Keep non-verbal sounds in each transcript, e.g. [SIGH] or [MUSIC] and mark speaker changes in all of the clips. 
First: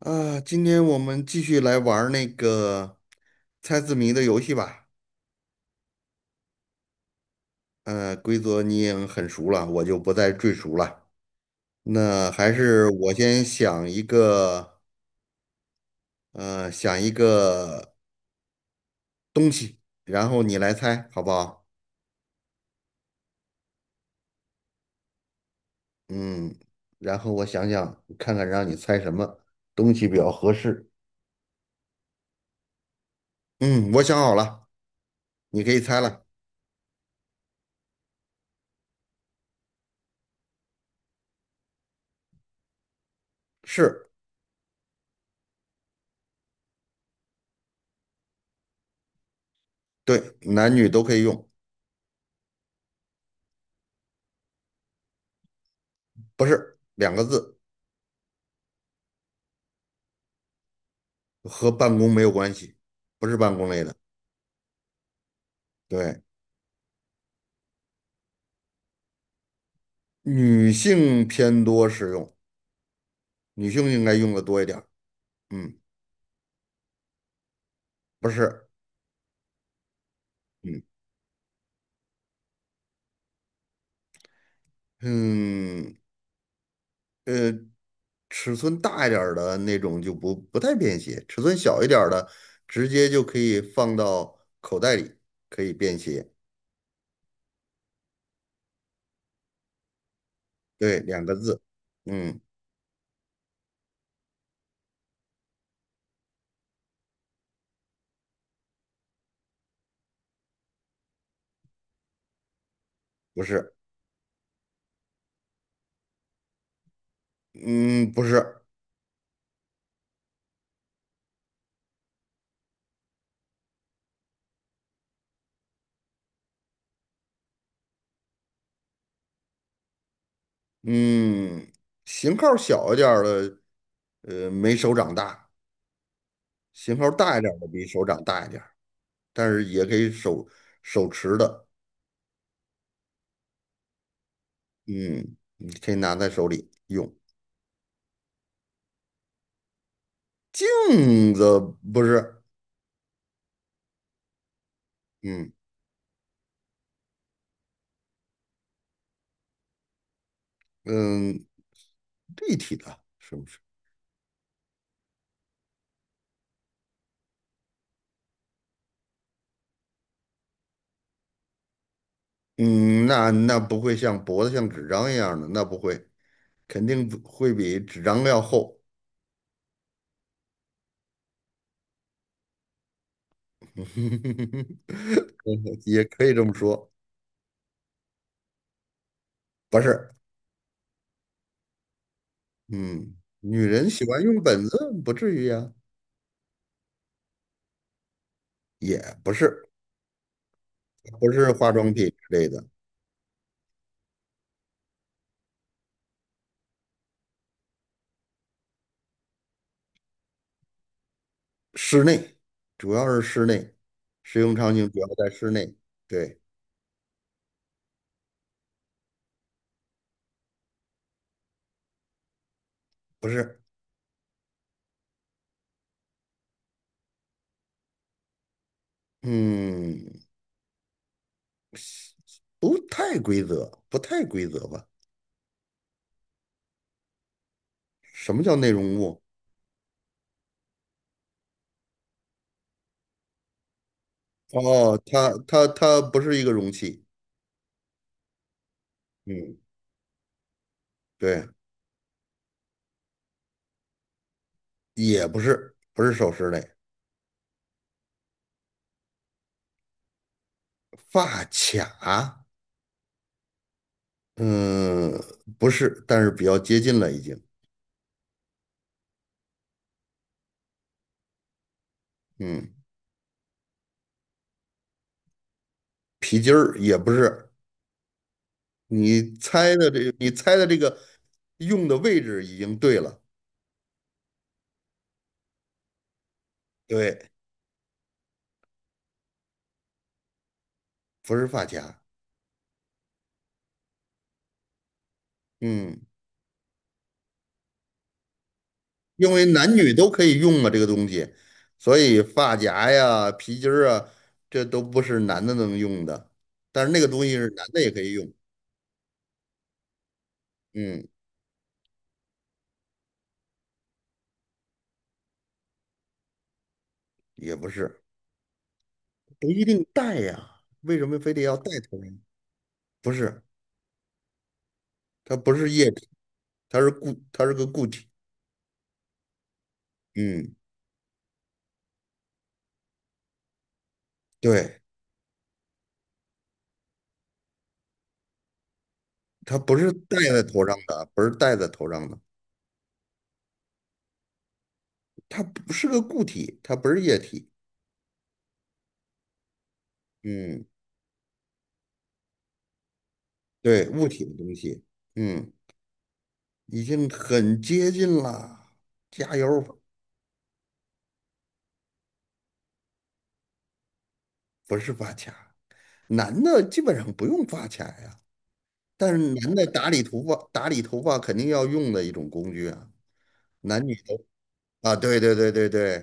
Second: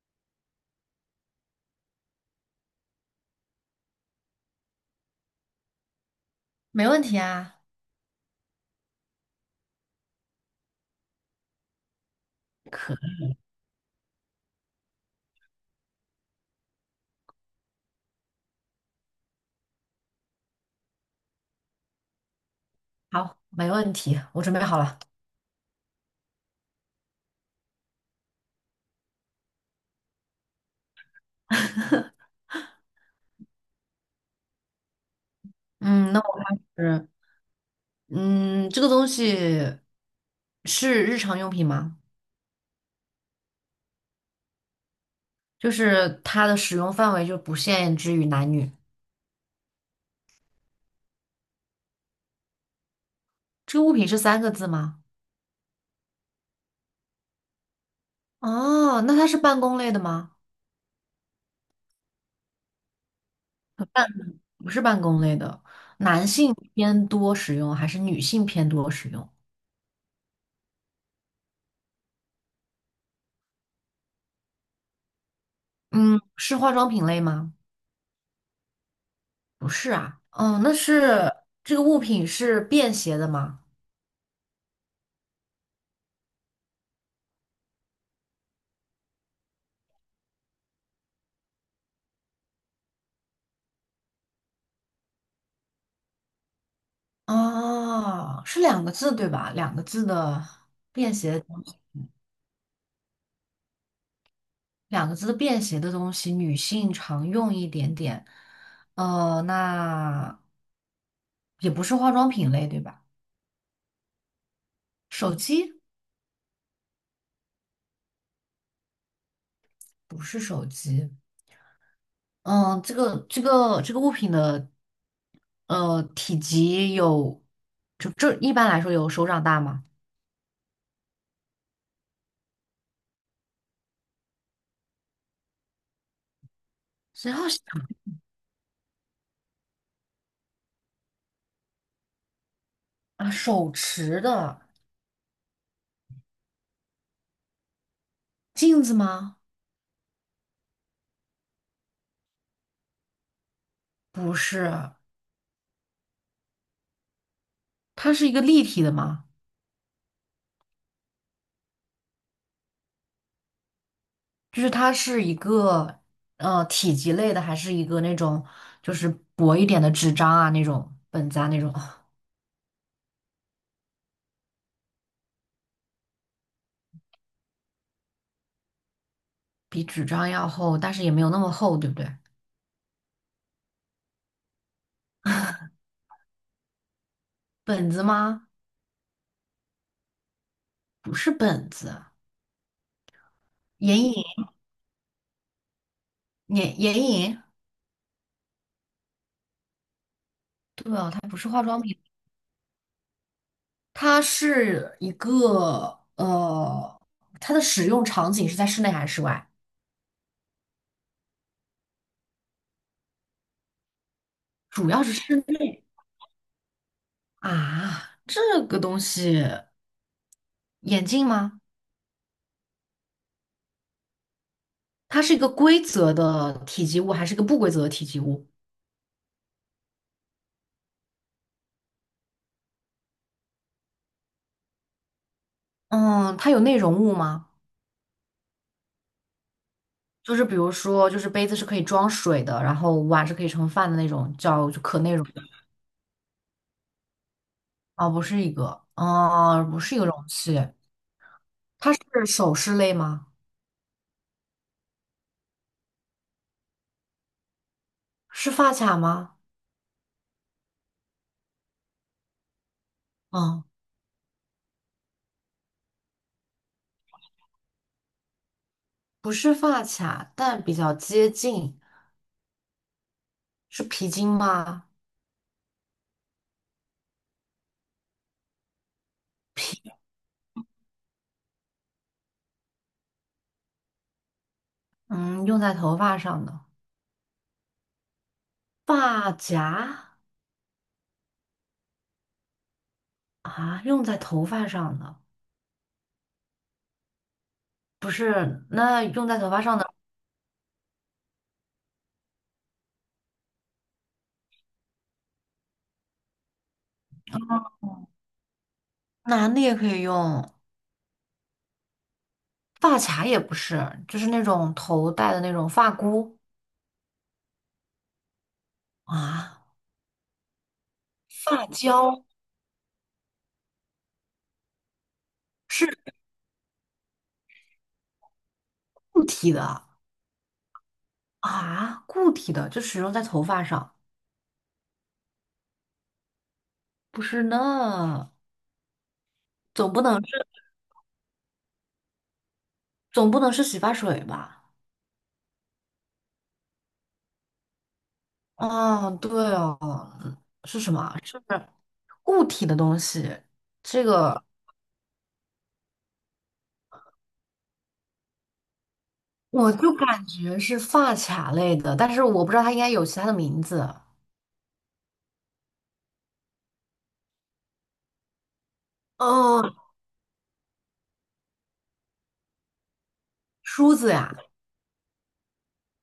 Speaker 1: 啊，今天我们继续来玩儿那个猜字谜的游戏吧。
Speaker 2: 没问题啊。
Speaker 1: 规则你也很熟了，我就不再赘述了。那还是我先想一个，想一个东西，然后你来猜，好不好？
Speaker 2: 好，没问题，我准备好了。
Speaker 1: 嗯，然后我想想，看看让你猜什么东西比较合适。嗯，我想好了，你可以猜
Speaker 2: 嗯，那
Speaker 1: 了。
Speaker 2: 我是，嗯，这个东西是日常用品吗？
Speaker 1: 是，
Speaker 2: 就是它的使用范围就不限制于男女。
Speaker 1: 对，男女都可以用，
Speaker 2: 这个物品是三个字吗？
Speaker 1: 不是两个字，
Speaker 2: 哦，那它是办公类的吗？
Speaker 1: 和办公没有关系，不是办公类的。
Speaker 2: 不是办公类的，
Speaker 1: 对，
Speaker 2: 男性偏多使用还是女性偏多使用？
Speaker 1: 女性偏多使用，女性应该用的多一点儿。嗯，
Speaker 2: 嗯，是化妆品类吗？
Speaker 1: 不是，
Speaker 2: 不是啊。哦，那
Speaker 1: 嗯
Speaker 2: 是这个物品是便携的吗？
Speaker 1: 嗯呃，尺寸大一点儿的那种就不太便携，尺寸小一点儿的直接就可以放到口袋里，可以便携。
Speaker 2: 哦，是两个字对吧？两个字的
Speaker 1: 对，
Speaker 2: 便
Speaker 1: 两个
Speaker 2: 携，
Speaker 1: 字。嗯，
Speaker 2: 两个字的便携的东西，女性常用一点点。那也不是化妆品类对吧？
Speaker 1: 不是，
Speaker 2: 手机
Speaker 1: 嗯不是，
Speaker 2: 不是手机。嗯，这个物品的体积有，就这一般来说有手掌大吗？
Speaker 1: 嗯，型号小一点儿的，没手掌大，型号
Speaker 2: 然
Speaker 1: 大一
Speaker 2: 后
Speaker 1: 点儿的比手掌大一点儿，但是也可以手持的。
Speaker 2: 啊，手持的
Speaker 1: 嗯，你可以拿在手里用。
Speaker 2: 镜子吗？
Speaker 1: 镜子不是，
Speaker 2: 不是，
Speaker 1: 嗯
Speaker 2: 它是一个立体的吗？
Speaker 1: 嗯，立体的，是不是？
Speaker 2: 就是它是一个体积类的，还是一个那种就是薄一点的纸张啊那种本子啊那种，
Speaker 1: 嗯，那不会像脖子像纸张一样的，那不会，肯定不会比纸张要厚。
Speaker 2: 比纸张要厚，但是也没有那么厚，对不对？
Speaker 1: [LAUGHS] 也可以这么说，
Speaker 2: 本子吗？
Speaker 1: 不是，
Speaker 2: 不是本子，
Speaker 1: 嗯，女人
Speaker 2: 眼
Speaker 1: 喜欢
Speaker 2: 影，
Speaker 1: 用本子，不至于呀，
Speaker 2: 眼影，
Speaker 1: 也不是，
Speaker 2: 对哦，它
Speaker 1: 不
Speaker 2: 不是
Speaker 1: 是
Speaker 2: 化
Speaker 1: 化
Speaker 2: 妆
Speaker 1: 妆
Speaker 2: 品，
Speaker 1: 品之类的，
Speaker 2: 它是一个它的使用场景是在室内还是室外？
Speaker 1: 室内，主要是室内，使用场
Speaker 2: 主
Speaker 1: 景主
Speaker 2: 要
Speaker 1: 要
Speaker 2: 是
Speaker 1: 在
Speaker 2: 室
Speaker 1: 室内，
Speaker 2: 内
Speaker 1: 对，
Speaker 2: 啊，这个东西，眼镜吗？
Speaker 1: 不是。
Speaker 2: 它是一个规则的体积物，还是一个不规则的体积物？
Speaker 1: 嗯，不太规则，不太规则吧？
Speaker 2: 嗯，它有内容物吗？
Speaker 1: 什么叫内容物？
Speaker 2: 就是比如说，就是杯子是可以装水的，然后碗是可以盛饭的那种，叫就可
Speaker 1: 哦，
Speaker 2: 内容
Speaker 1: 它
Speaker 2: 的。
Speaker 1: 它它不是一个容器，
Speaker 2: 哦，不是一个，
Speaker 1: 嗯，
Speaker 2: 哦，不是一个容器。
Speaker 1: 对，
Speaker 2: 它是首饰类吗？
Speaker 1: 也不是，不是首饰类，
Speaker 2: 是发卡吗？
Speaker 1: 发卡，
Speaker 2: 嗯，
Speaker 1: 嗯，不是，但是比较接近了已经，
Speaker 2: 不是发卡，但比较接近。
Speaker 1: 嗯，
Speaker 2: 是皮筋吗？
Speaker 1: 皮筋儿也不是，你猜
Speaker 2: 皮，
Speaker 1: 的这，你猜的这个用的位置已经对了，
Speaker 2: 嗯，用在头发上的
Speaker 1: 对，
Speaker 2: 发夹
Speaker 1: 不是发卡，
Speaker 2: 啊，用在头发上的，
Speaker 1: 嗯，
Speaker 2: 不是，那用
Speaker 1: 因
Speaker 2: 在
Speaker 1: 为
Speaker 2: 头发
Speaker 1: 男
Speaker 2: 上
Speaker 1: 女
Speaker 2: 的。
Speaker 1: 都可以用嘛，这个东西，所以发夹呀、皮筋儿啊，这都不是男的能用的。但是那个东西是男的也可以用，
Speaker 2: 男的也可以用，
Speaker 1: 嗯，
Speaker 2: 发卡也不是，就是那种头戴的那种发箍
Speaker 1: 也不是，不
Speaker 2: 啊，
Speaker 1: 一定戴呀，为什么非得要戴
Speaker 2: 发
Speaker 1: 头上？
Speaker 2: 胶
Speaker 1: 不是，它不是液体，
Speaker 2: 是
Speaker 1: 它是个固体。
Speaker 2: 固体的
Speaker 1: 嗯，
Speaker 2: 啊，固体的就使用在头发上，
Speaker 1: 对，
Speaker 2: 不是呢，
Speaker 1: 它不是
Speaker 2: 总不能
Speaker 1: 戴在
Speaker 2: 是
Speaker 1: 头上的，不是戴在头上的，
Speaker 2: 总不能是洗发水吧？
Speaker 1: 它不是个固体，它不是液体。
Speaker 2: 哦，对哦，嗯
Speaker 1: 嗯，
Speaker 2: 是什么？是固体的东西，
Speaker 1: 对，
Speaker 2: 这
Speaker 1: 物体的
Speaker 2: 个
Speaker 1: 东西，嗯，已经很接近了，加
Speaker 2: 我
Speaker 1: 油！
Speaker 2: 就感觉是发卡类的，但是我不知道它应该有其他的名字。
Speaker 1: 不是发卡，男的基本上不用发卡呀，但是男的
Speaker 2: 哦，
Speaker 1: 打理头发，打理头发肯定要用的一种工具啊，男女
Speaker 2: 梳子
Speaker 1: 都
Speaker 2: 呀，
Speaker 1: 啊，对对对对对，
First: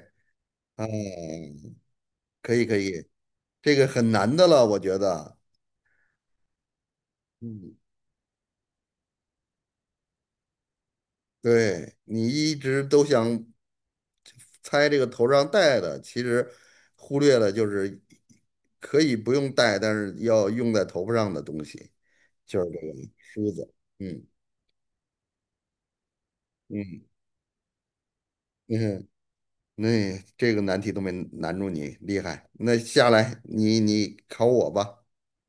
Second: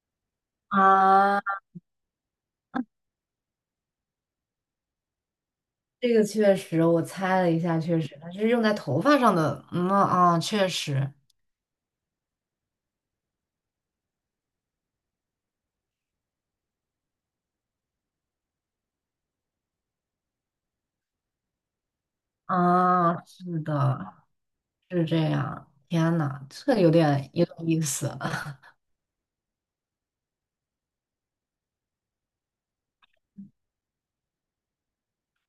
Speaker 1: 啊，
Speaker 2: 啊。
Speaker 1: 可以可以，这个很难的了，我觉得，
Speaker 2: 这个确实，我猜了一
Speaker 1: 嗯，
Speaker 2: 下，确实，它是用在头发上的。嗯啊，确实
Speaker 1: 对你一直都想猜这个头上戴的，其实忽略了就是可以不用戴，但是要用在头发上的东西，就是这个
Speaker 2: 啊，
Speaker 1: 梳
Speaker 2: 是
Speaker 1: 子，
Speaker 2: 的，
Speaker 1: 嗯
Speaker 2: 是这样。天呐，这有
Speaker 1: 嗯
Speaker 2: 点有点意思。[LAUGHS]
Speaker 1: 嗯。那、这个难题都没难住你，厉害。那下来你考我吧，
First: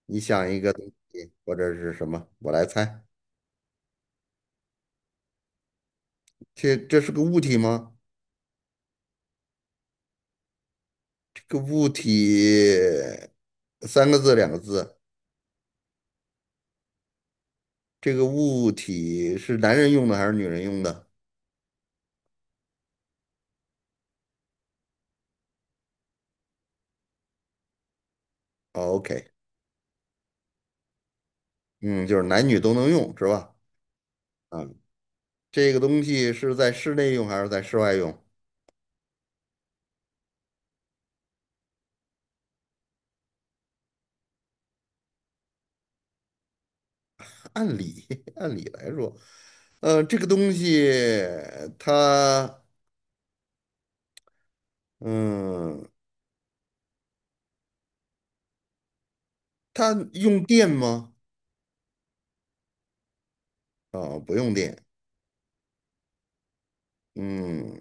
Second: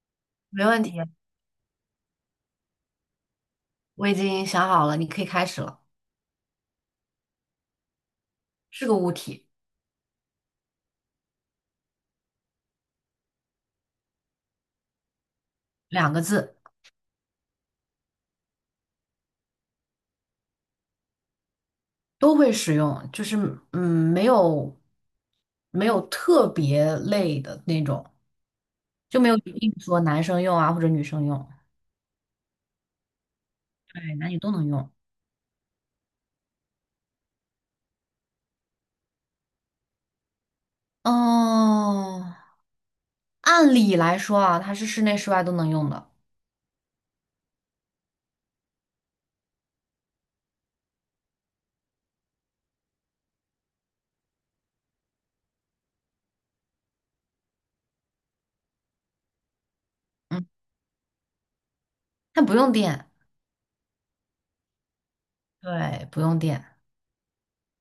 Speaker 1: 你想一
Speaker 2: 没
Speaker 1: 个东
Speaker 2: 问题，
Speaker 1: 西或者是什么，我来猜。
Speaker 2: 我已经想好了，你可以开始了。
Speaker 1: 这这是个物体吗？
Speaker 2: 是个物体，
Speaker 1: 这个物体三个字两个字，
Speaker 2: 两个字，
Speaker 1: 这个物体是男人用的还是女人用的
Speaker 2: 都会使用，就是嗯，没有没有特别类的那种，
Speaker 1: 哦
Speaker 2: 就没
Speaker 1: ？OK，
Speaker 2: 有一定说男生用啊或者女生用，
Speaker 1: 嗯，就是男女都能用是吧？
Speaker 2: 对，男女都能
Speaker 1: 啊，
Speaker 2: 用。
Speaker 1: 这个东西是在室内用还是在室外用？
Speaker 2: 哦，按理来说啊，它是室内室外都能用的，
Speaker 1: 按理 [LAUGHS] 按理来说，这个东西它。嗯，它用
Speaker 2: 嗯，
Speaker 1: 电吗？
Speaker 2: 它不用电，
Speaker 1: 啊，不用电。
Speaker 2: 对，不用电，
Speaker 1: 嗯，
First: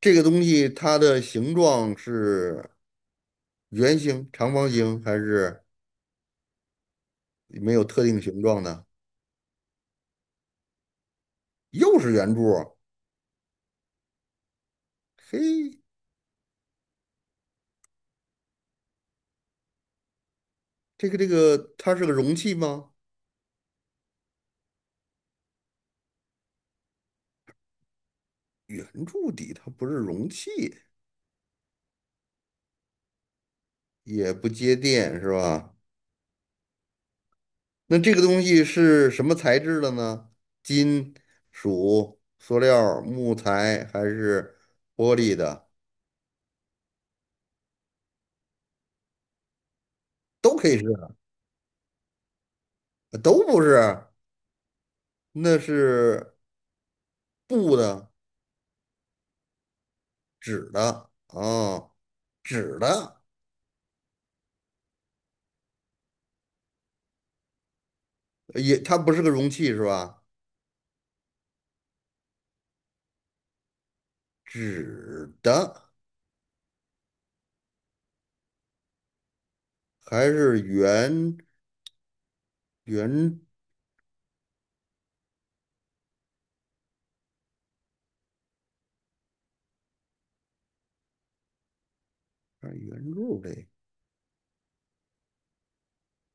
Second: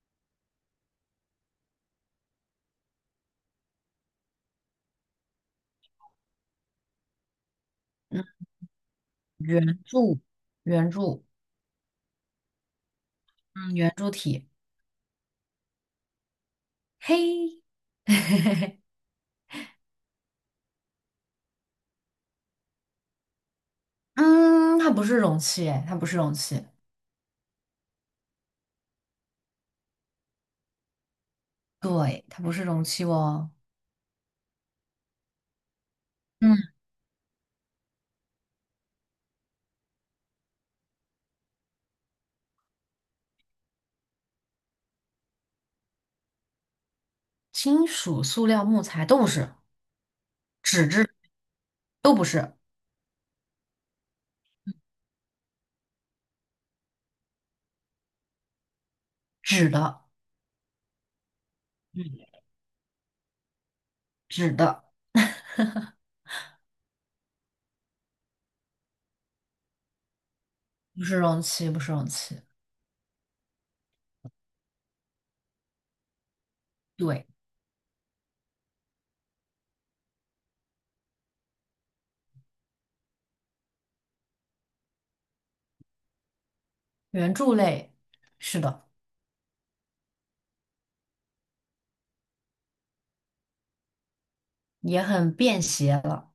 Speaker 1: 这个东西它的形状是圆形、长方形，还是没有特定
Speaker 2: 嗯，
Speaker 1: 形状的？
Speaker 2: 圆柱，圆柱，
Speaker 1: 又是圆柱儿
Speaker 2: 嗯，圆柱体，
Speaker 1: 嘿，
Speaker 2: 嘿，[LAUGHS]
Speaker 1: 它是个容器吗？
Speaker 2: 嗯，它不是容器，哎，它不是容器，
Speaker 1: 圆柱底，它不是容器，
Speaker 2: 对，它不是容器哦，
Speaker 1: 也不接电，是吧？
Speaker 2: 嗯，
Speaker 1: 那这个东西是什么材质的呢？金属、塑料、木材还是玻璃的？
Speaker 2: 金属、塑料、木材都不是，
Speaker 1: 都可以是。
Speaker 2: 纸质都不是，
Speaker 1: 都不是，那是布的、
Speaker 2: 纸的，
Speaker 1: 纸的啊，
Speaker 2: 嗯，
Speaker 1: 纸的
Speaker 2: 纸的，
Speaker 1: 也，它不是个容器是吧？
Speaker 2: 不是容器，不是容器，
Speaker 1: 纸的
Speaker 2: 对，
Speaker 1: 还是圆
Speaker 2: 圆柱类，是的，
Speaker 1: 啊圆柱类，
Speaker 2: 也很便携了，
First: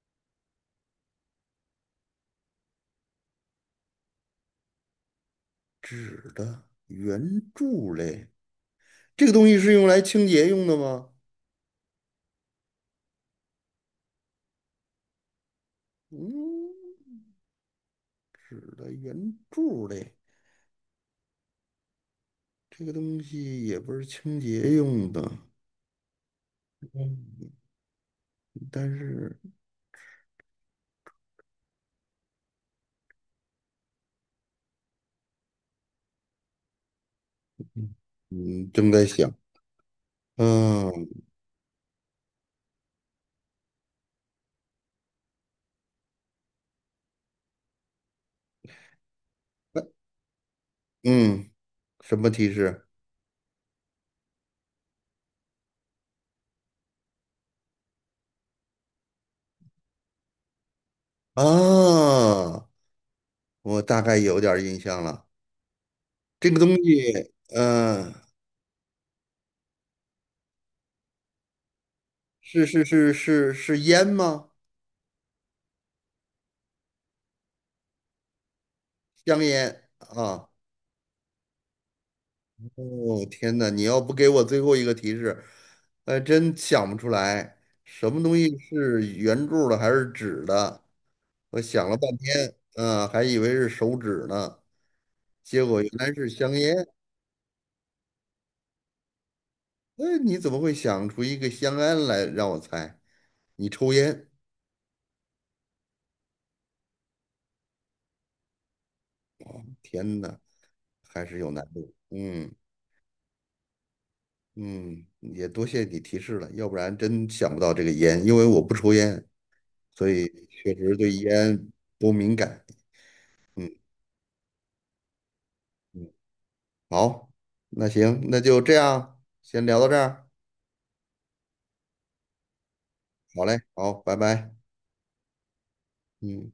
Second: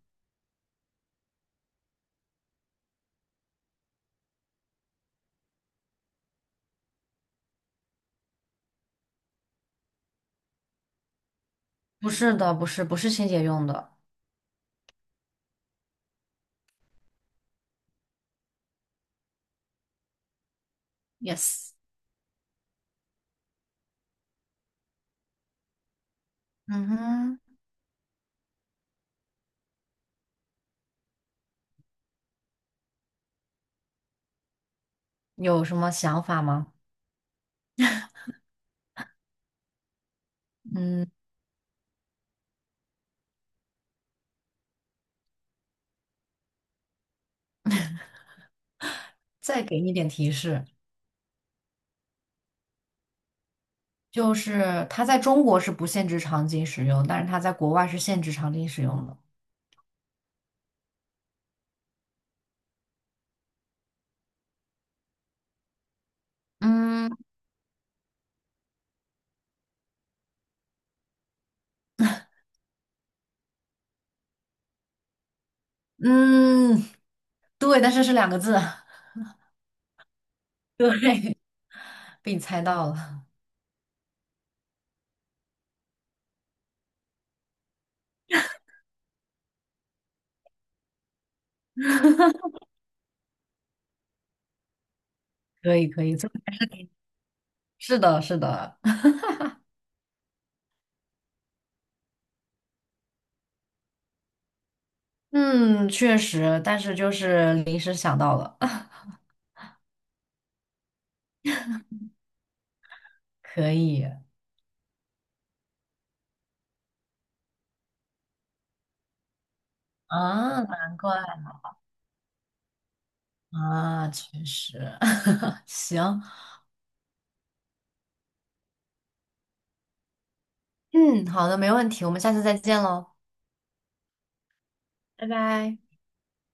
Speaker 1: 纸的圆柱类，这个东西是用来清洁用的吗？
Speaker 2: 不是的，不是，不是清洁用的。
Speaker 1: 嗯，纸的圆柱类，
Speaker 2: Yes,
Speaker 1: 这个东西也不是清洁用的，
Speaker 2: 嗯哼，
Speaker 1: 嗯但是
Speaker 2: 有什么想法吗？
Speaker 1: 嗯，正在想，
Speaker 2: 嗯，
Speaker 1: 嗯
Speaker 2: 再给你点提示，
Speaker 1: 嗯。什么提示？
Speaker 2: 就是它在中国是不限制场景使用，但是它在国外是限制场景使用的。
Speaker 1: 啊，我大概有点儿印象了。这个东
Speaker 2: 嗯，
Speaker 1: 西，嗯、是是烟吗？
Speaker 2: 嗯，对，但是是两个字。[LAUGHS]
Speaker 1: 香烟啊。
Speaker 2: 对，被你猜到
Speaker 1: 哦，
Speaker 2: 了，
Speaker 1: 天哪！你要不给我最后一个提示，还真想不出来，什么东西是圆柱的还是纸的？我想了半天，嗯、还以为是手指呢，结
Speaker 2: 可
Speaker 1: 果
Speaker 2: 以
Speaker 1: 原
Speaker 2: 可
Speaker 1: 来
Speaker 2: 以，[LAUGHS]
Speaker 1: 是
Speaker 2: 这
Speaker 1: 香烟。
Speaker 2: 是的，是的，[LAUGHS]
Speaker 1: 哎，你怎么会想出一个香烟来让我猜？你抽烟？
Speaker 2: 嗯，确实，但是就是临时想到了，[LAUGHS]
Speaker 1: 天哪！还是有难度。嗯
Speaker 2: 可以
Speaker 1: 嗯，也多谢你提示了，要不然真想不到这个烟，因为我不抽烟，所以
Speaker 2: 啊，
Speaker 1: 确实
Speaker 2: 难
Speaker 1: 对
Speaker 2: 怪
Speaker 1: 烟不敏感。嗯
Speaker 2: 啊，确实，[LAUGHS]
Speaker 1: 嗯，
Speaker 2: 行，
Speaker 1: 好，那行，那就这样，先聊到这儿。
Speaker 2: 嗯，好的，没问题，我们下次再见喽。
Speaker 1: 好嘞，好，拜拜。
Speaker 2: 拜拜。
Speaker 1: 嗯。